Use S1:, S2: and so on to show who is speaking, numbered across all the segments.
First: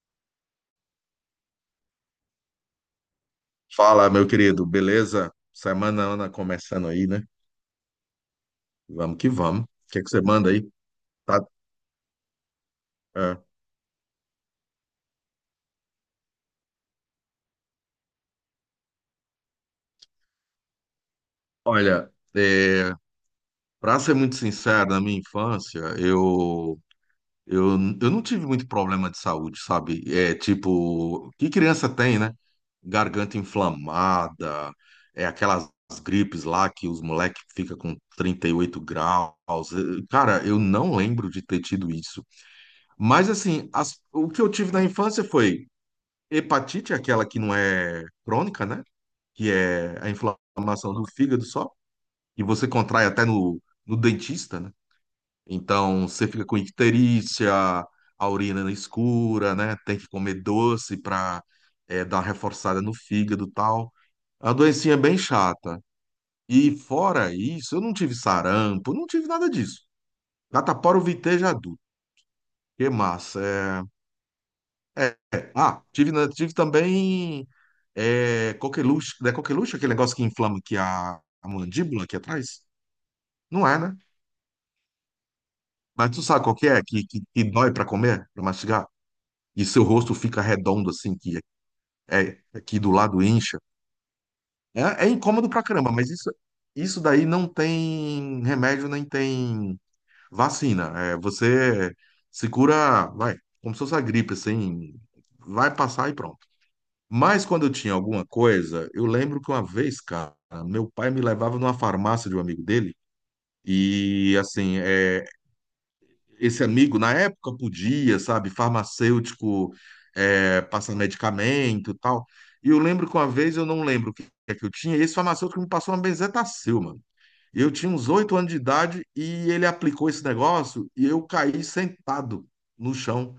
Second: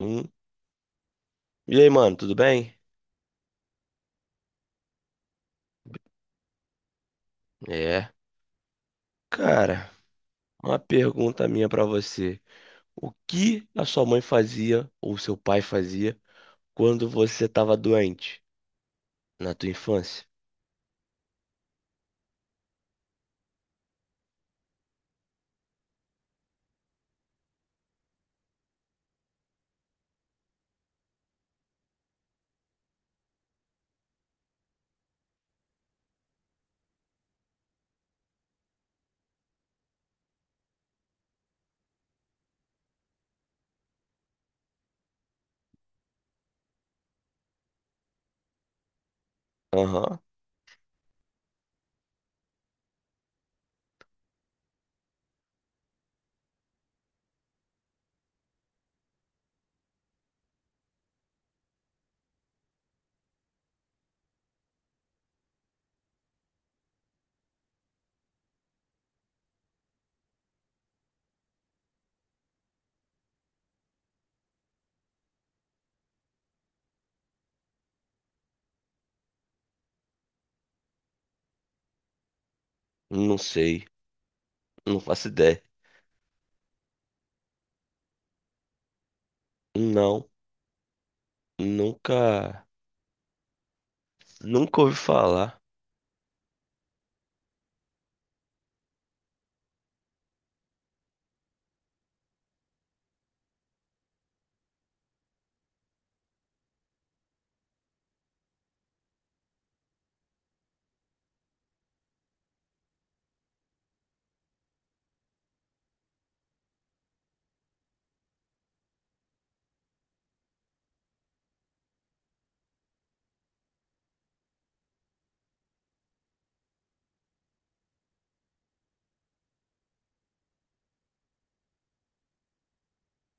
S1: Hum. E aí, mano, tudo bem?
S2: Fala, meu querido, beleza? Semana Ana começando aí, né?
S1: É.
S2: Vamos que vamos. O
S1: Cara,
S2: que é que você manda aí?
S1: uma
S2: Tá,
S1: pergunta minha pra você. O
S2: é.
S1: que a sua mãe fazia ou seu pai fazia quando você tava doente na tua infância?
S2: Olha, é, para ser muito sincero, na minha infância, eu não tive muito problema de saúde, sabe? É tipo, que criança tem, né? Garganta inflamada, é aquelas gripes lá que os moleques ficam com 38 graus. É, cara, eu não lembro de ter tido isso. Mas assim, o que eu tive na infância foi hepatite, é aquela que não é crônica, né? Que é a
S1: Aham.
S2: inflamação do fígado só, e você contrai até no, dentista, né? Então você fica com icterícia, a urina escura, né? Tem que comer doce para dar uma reforçada no fígado e tal. A doencinha é bem chata. E fora isso, eu não tive sarampo, não tive nada disso. Catapora eu vitei já é adulto. Que massa. É, é. Ah, tive, né, tive também é coqueluche, não é coqueluche aquele negócio que inflama aqui a mandíbula aqui atrás?
S1: Não
S2: Não é,
S1: sei.
S2: né?
S1: Não faço ideia.
S2: Mas tu sabe qual que é? Que dói pra comer, pra mastigar? E seu rosto
S1: Não.
S2: fica redondo assim, que é
S1: Nunca.
S2: aqui do lado incha.
S1: Nunca
S2: É,
S1: ouvi
S2: é incômodo
S1: falar.
S2: pra caramba, mas isso daí não tem remédio nem tem vacina. É, você se cura, vai, como se fosse a gripe, assim, vai passar e pronto. Mas quando eu tinha alguma coisa, eu lembro que uma vez, cara, meu pai me levava numa farmácia de um amigo dele. E assim, é, esse amigo na época podia, sabe, farmacêutico, é, passar medicamento e tal. E eu lembro que uma vez, eu não lembro o que é que eu tinha, e esse farmacêutico me passou uma benzetacil, mano. E eu tinha uns 8 anos de idade e ele aplicou esse negócio e eu caí sentado no chão,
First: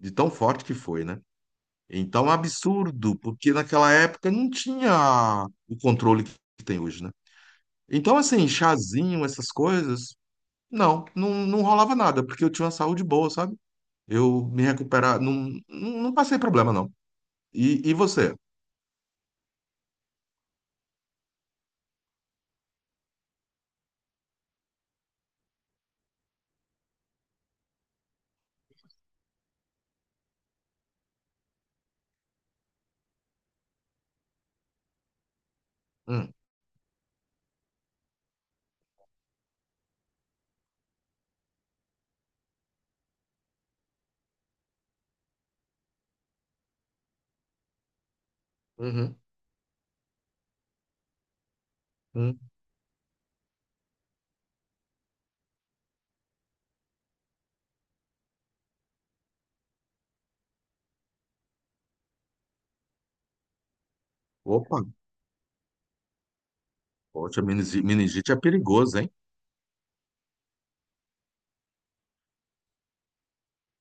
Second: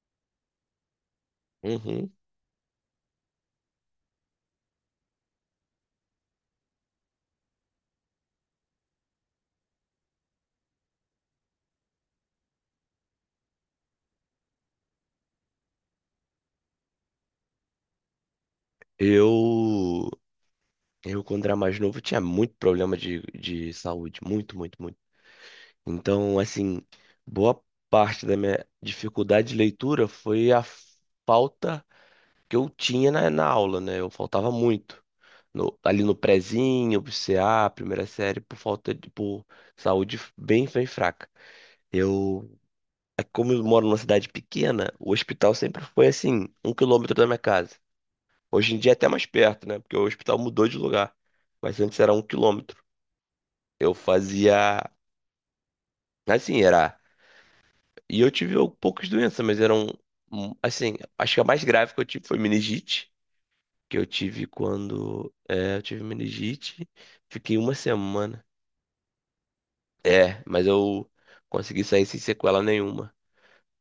S2: de tão forte que foi, né?
S1: Uhum.
S2: Então, é um absurdo, porque naquela época não tinha o controle que tem hoje, né? Então, assim, chazinho, essas coisas, não, não, não rolava nada, porque eu tinha uma saúde boa, sabe? Eu me recuperava, não, não, não passei problema, não. E você?
S1: Eu. Eu, quando era mais novo, tinha muito problema de saúde. Muito, muito, muito. Então, assim, boa parte da minha dificuldade de leitura foi a falta que eu tinha na, na aula, né? Eu faltava muito. No- ali no
S2: Hum.
S1: prezinho, pro CA, primeira série, por falta de, por saúde bem, bem fraca. Eu, é como eu moro numa cidade pequena, o hospital sempre foi assim, um quilômetro da minha casa. Hoje em dia é até
S2: Uhum.
S1: mais perto, né? Porque o hospital mudou de lugar. Mas antes era um
S2: Hum.
S1: quilômetro. Eu fazia, assim, era. E eu tive al- poucas doenças, mas eram, assim, acho que a mais grave que eu tive foi meningite, que eu tive
S2: Opa,
S1: quando, é, eu tive meningite,
S2: poxa,
S1: fiquei uma
S2: meningite é
S1: semana.
S2: perigoso, hein?
S1: É, mas eu consegui sair sem sequela nenhuma.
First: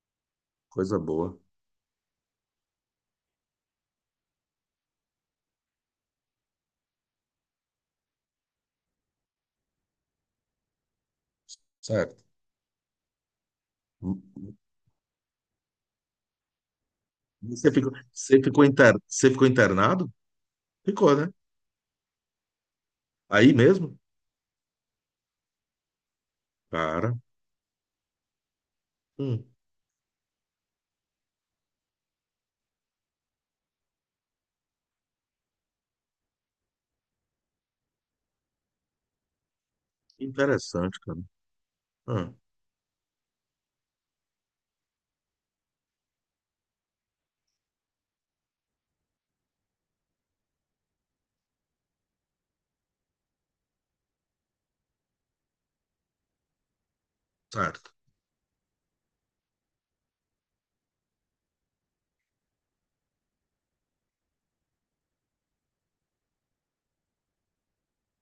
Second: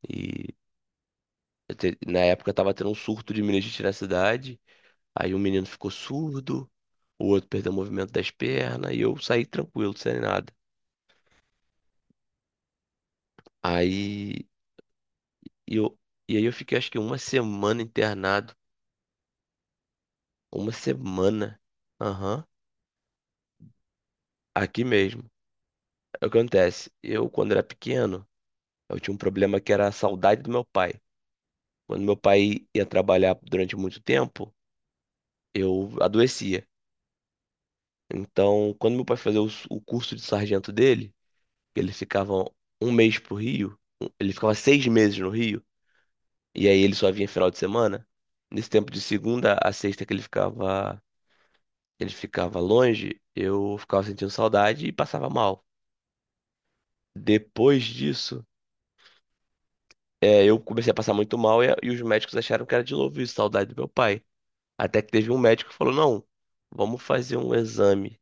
S1: E
S2: Coisa boa.
S1: eu te- na época eu tava tendo um surto de meningite na cidade, aí um menino ficou surdo, o outro perdeu o movimento das pernas, e eu saí tranquilo, sem nada.
S2: Certo.
S1: Aí eu, e aí eu fiquei acho que uma
S2: Você
S1: semana
S2: ficou, você
S1: internado,
S2: ficou, inter, você ficou internado?
S1: uma
S2: Ficou, né?
S1: semana. Aham.
S2: Aí mesmo?
S1: Aqui mesmo. É o que acontece.
S2: Cara,
S1: Eu, quando era pequeno, eu tinha um
S2: hum,
S1: problema que era a saudade do meu pai. Quando meu pai ia trabalhar durante muito tempo, eu adoecia. Então, quando meu pai fazia o, s- o curso de sargento
S2: interessante,
S1: dele,
S2: cara.
S1: ele ficava
S2: Hum,
S1: um mês pro Rio, um- ele ficava seis meses no Rio, e aí ele só vinha final de semana. Nesse tempo de segunda a sexta que ele ficava longe, eu ficava sentindo saudade e passava mal. Depois
S2: certo.
S1: disso é, eu comecei a passar muito mal e os médicos acharam que era de novo isso, saudade do meu pai. Até que teve um médico que falou: não, vamos fazer um exame.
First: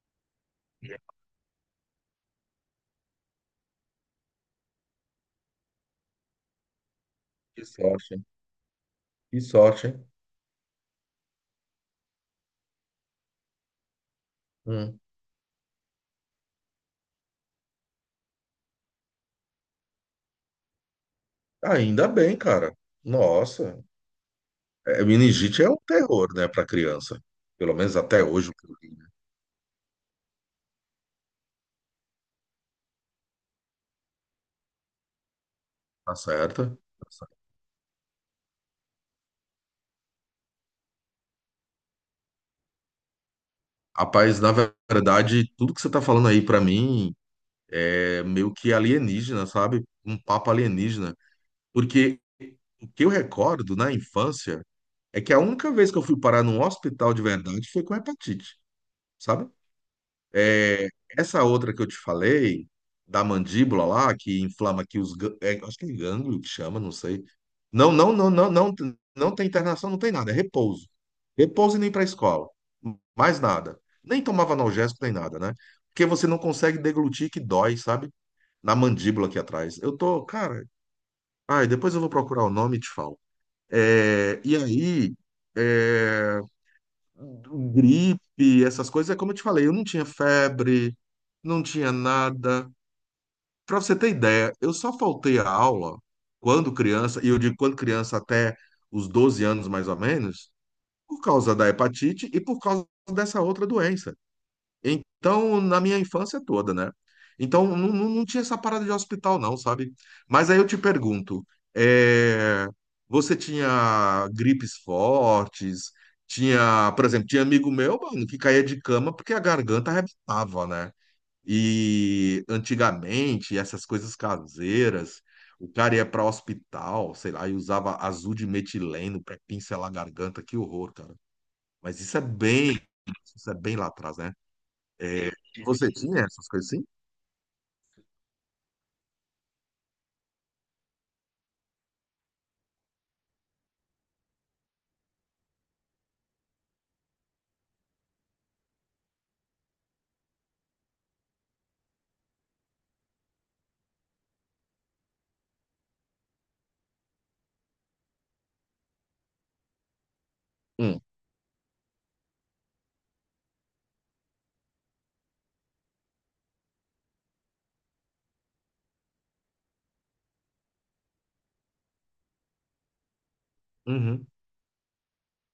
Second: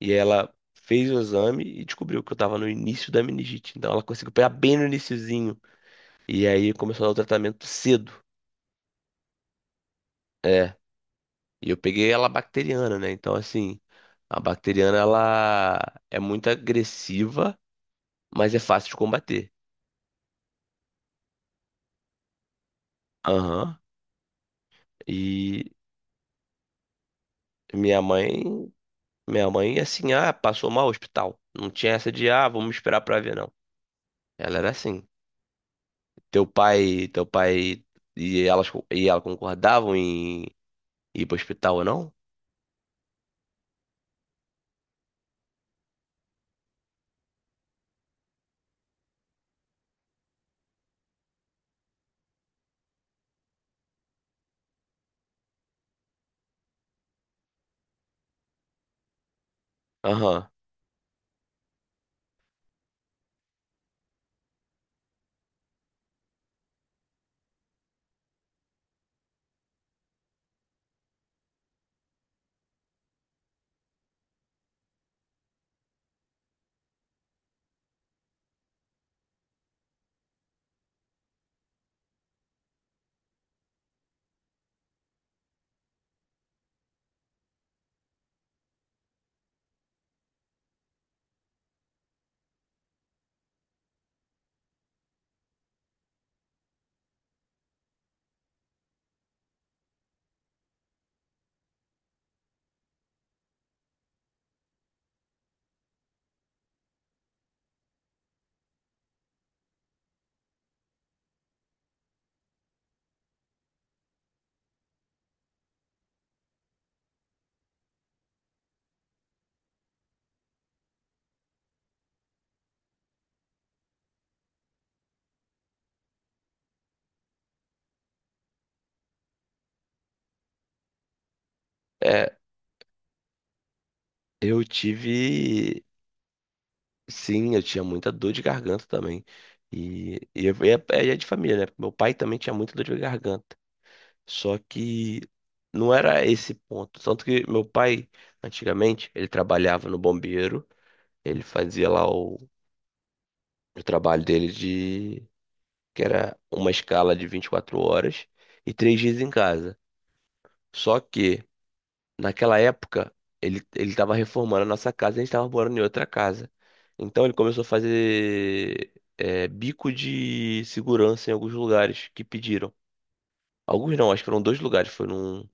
S1: E ela fez o exame e descobriu que eu tava no início da meningite. Então ela conseguiu pegar bem no iniciozinho. E aí começou a dar o
S2: Que
S1: tratamento cedo.
S2: sorte, hein? Que sorte, hein?
S1: É, e eu peguei ela bacteriana, né? Então, assim, a bacteriana
S2: Hum.
S1: ela é muito agressiva, mas é fácil de combater.
S2: Ainda bem, cara.
S1: Aham.
S2: Nossa, é, meningite é
S1: E
S2: um terror, né, para criança. Pelo menos
S1: minha
S2: até
S1: mãe.
S2: hoje o que eu li, né?
S1: Minha mãe, assim, ah, passou mal no hospital. Não tinha essa de, ah, vamos esperar pra ver, não. Ela era assim.
S2: Tá
S1: Teu
S2: certo? Tá
S1: pai, teu
S2: certo.
S1: pai e ela concordavam em ir pro hospital ou não?
S2: Rapaz, na verdade, tudo que você tá falando aí pra mim é meio que alienígena, sabe? Um papo alienígena. Porque o que eu recordo na infância é que a única vez que eu fui parar num hospital de verdade foi com hepatite, sabe?
S1: Aham.
S2: É, essa outra que eu te falei, da mandíbula lá, que inflama aqui é, acho que é gânglio que chama, não sei. Não, não, não, não, não, não tem internação, não tem nada, é repouso. Repouso e nem para escola. Mais nada. Nem tomava analgésico, nem nada, né? Porque você não consegue deglutir que dói, sabe? Na mandíbula aqui atrás. Eu tô, cara. Ai, depois eu vou procurar o nome e te falo. É, e aí. É, gripe, essas coisas, é como eu te falei, eu não tinha febre, não tinha nada. Para você ter ideia, eu só faltei a aula quando criança, e eu digo quando criança até os 12 anos mais ou menos, por causa da hepatite e por causa dessa outra doença. Então, na minha infância toda, né? Então, não, não, não tinha essa parada de hospital, não, sabe? Mas aí eu te pergunto, é, você tinha gripes fortes? Tinha, por exemplo, tinha amigo meu, mano, que caía de cama porque a garganta arrebentava, né? E antigamente, essas coisas caseiras, o cara ia para hospital, sei lá, e usava azul de metileno para pincelar a garganta, que horror, cara. Mas isso é
S1: É,
S2: bem, isso é bem lá atrás, né?
S1: eu
S2: É,
S1: tive,
S2: você tinha essas coisas assim?
S1: sim, eu tinha muita dor de garganta também. E, e é, é de família, né? Meu pai também tinha muita dor de garganta. Só que não era esse ponto. Tanto que meu pai, antigamente, ele trabalhava no bombeiro. Ele fazia lá o trabalho dele de que era uma escala de 24 horas e três dias em casa. Só
S2: Hum.
S1: que naquela época ele estava reformando a nossa casa e a gente estava morando em outra casa. Então ele começou a fazer é, bico de segurança em alguns lugares que pediram. Alguns não, acho que
S2: Uhum.
S1: foram dois lugares.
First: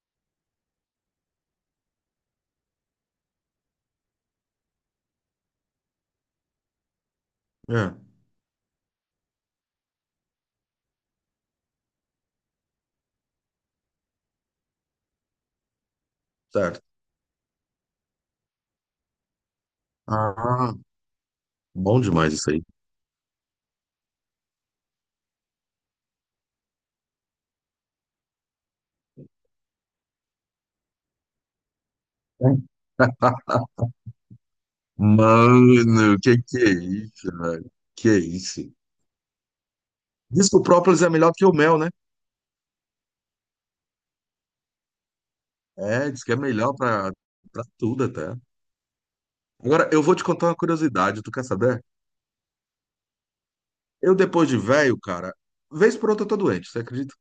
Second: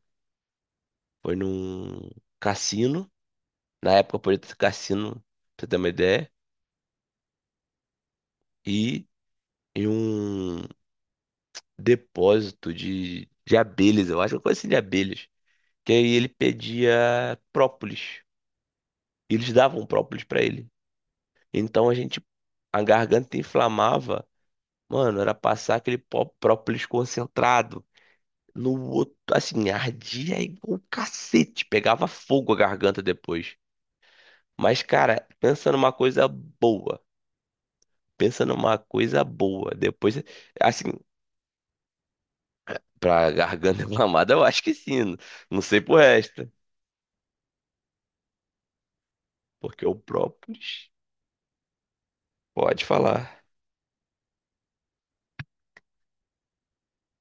S1: Foi num cassino. Na época podia ter cassino, pra você ter uma ideia.
S2: É,
S1: E em um depósito de abelhas, eu acho, uma coisa assim de abelhas, que aí ele
S2: certo.
S1: pedia própolis. E eles davam própolis pra ele.
S2: Ah,
S1: Então a
S2: bom
S1: gente,
S2: demais isso aí.
S1: a garganta inflamava, mano, era passar aquele pó- própolis concentrado no outro, assim, ardia igual um cacete, pegava fogo a garganta depois. Mas, cara, pensa numa
S2: Mano,
S1: coisa
S2: que é
S1: boa.
S2: isso, velho? Que é
S1: Pensa
S2: isso?
S1: numa coisa boa. Depois,
S2: Diz que o
S1: assim,
S2: própolis é melhor que o mel, né?
S1: pra garganta inflamada, eu acho que sim. Não não sei pro
S2: É, diz que é
S1: resto.
S2: melhor pra tudo até.
S1: Porque
S2: Agora,
S1: o
S2: eu vou te contar uma
S1: própolis,
S2: curiosidade, tu quer saber?
S1: pode falar.
S2: Eu, depois de velho, cara, vez por outra eu tô doente, você acredita?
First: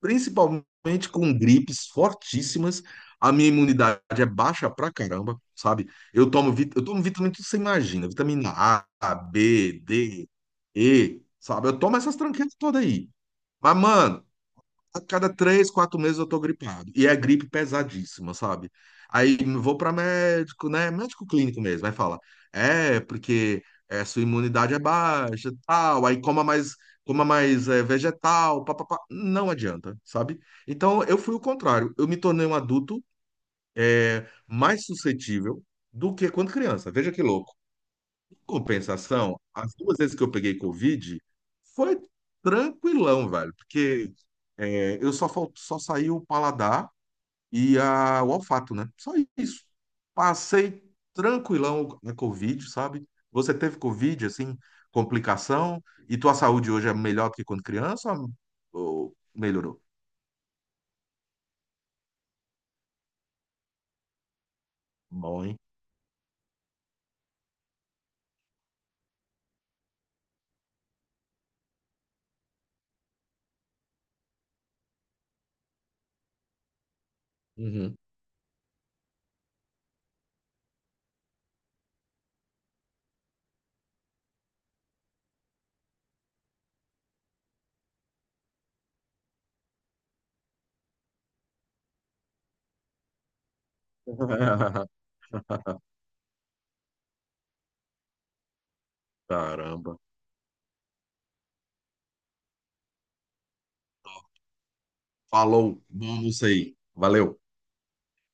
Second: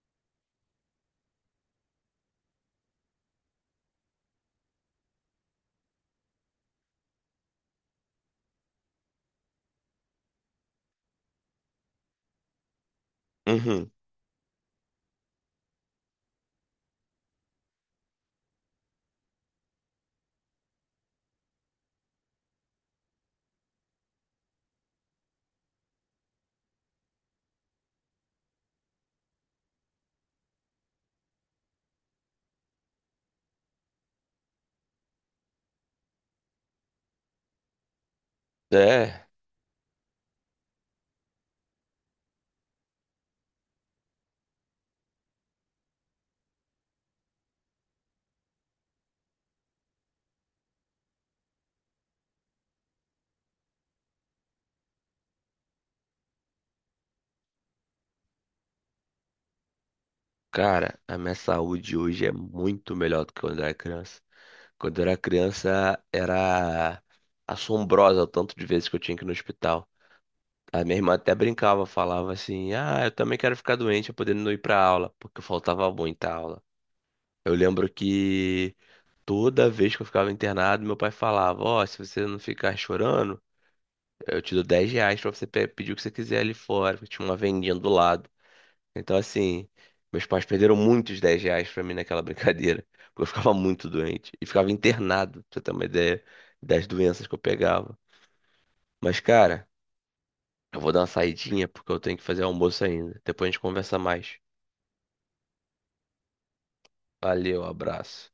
S2: Principalmente com gripes fortíssimas. A minha imunidade é baixa pra caramba, sabe? Eu tomo vitamina que você imagina, vitamina A, B, D, E, sabe? Eu tomo essas tranqueiras todas aí. Mas,
S1: Uhum.
S2: mano, a cada 3, 4 meses eu tô gripado. E é gripe pesadíssima, sabe? Aí vou para médico, né? Médico clínico mesmo. Aí fala, é, porque é, sua imunidade é baixa, tal. Aí coma mais é, vegetal, papapá. Não adianta, sabe? Então eu fui o contrário. Eu me tornei um adulto é, mais suscetível do que quando criança. Veja que louco.
S1: É.
S2: Compensação, as 2 vezes que eu peguei Covid, foi tranquilão, velho, porque é, eu só, só saí o paladar e o olfato, né? Só isso. Passei tranquilão na Covid, sabe? Você teve Covid, assim, complicação, e tua saúde hoje é melhor do que quando criança ou melhorou?
S1: Cara, a minha saúde hoje é muito melhor do que quando eu era criança. Quando eu era
S2: Bom, hein?
S1: criança, era assombrosa o tanto de vezes que eu tinha que ir no hospital. A minha irmã até brincava, falava assim: Ah, eu também quero ficar doente, eu podendo não ir pra aula, porque eu faltava muita aula. Eu lembro
S2: Uhum.
S1: que toda vez que eu ficava internado, meu pai falava: Ó, se você não ficar chorando, eu te dou 10 reais pra você pedir o que você quiser ali fora, porque tinha uma vendinha do lado. Então, assim, meus pais perderam muitos 10 reais pra mim naquela brincadeira. Porque eu ficava muito doente. E ficava internado, pra você ter uma ideia das doenças que eu pegava. Mas, cara,
S2: Caramba.
S1: eu vou dar uma saidinha porque eu tenho que fazer almoço ainda. Depois a gente conversa mais.
S2: Falou, bom, não sei. Valeu.
S1: Valeu, abraço.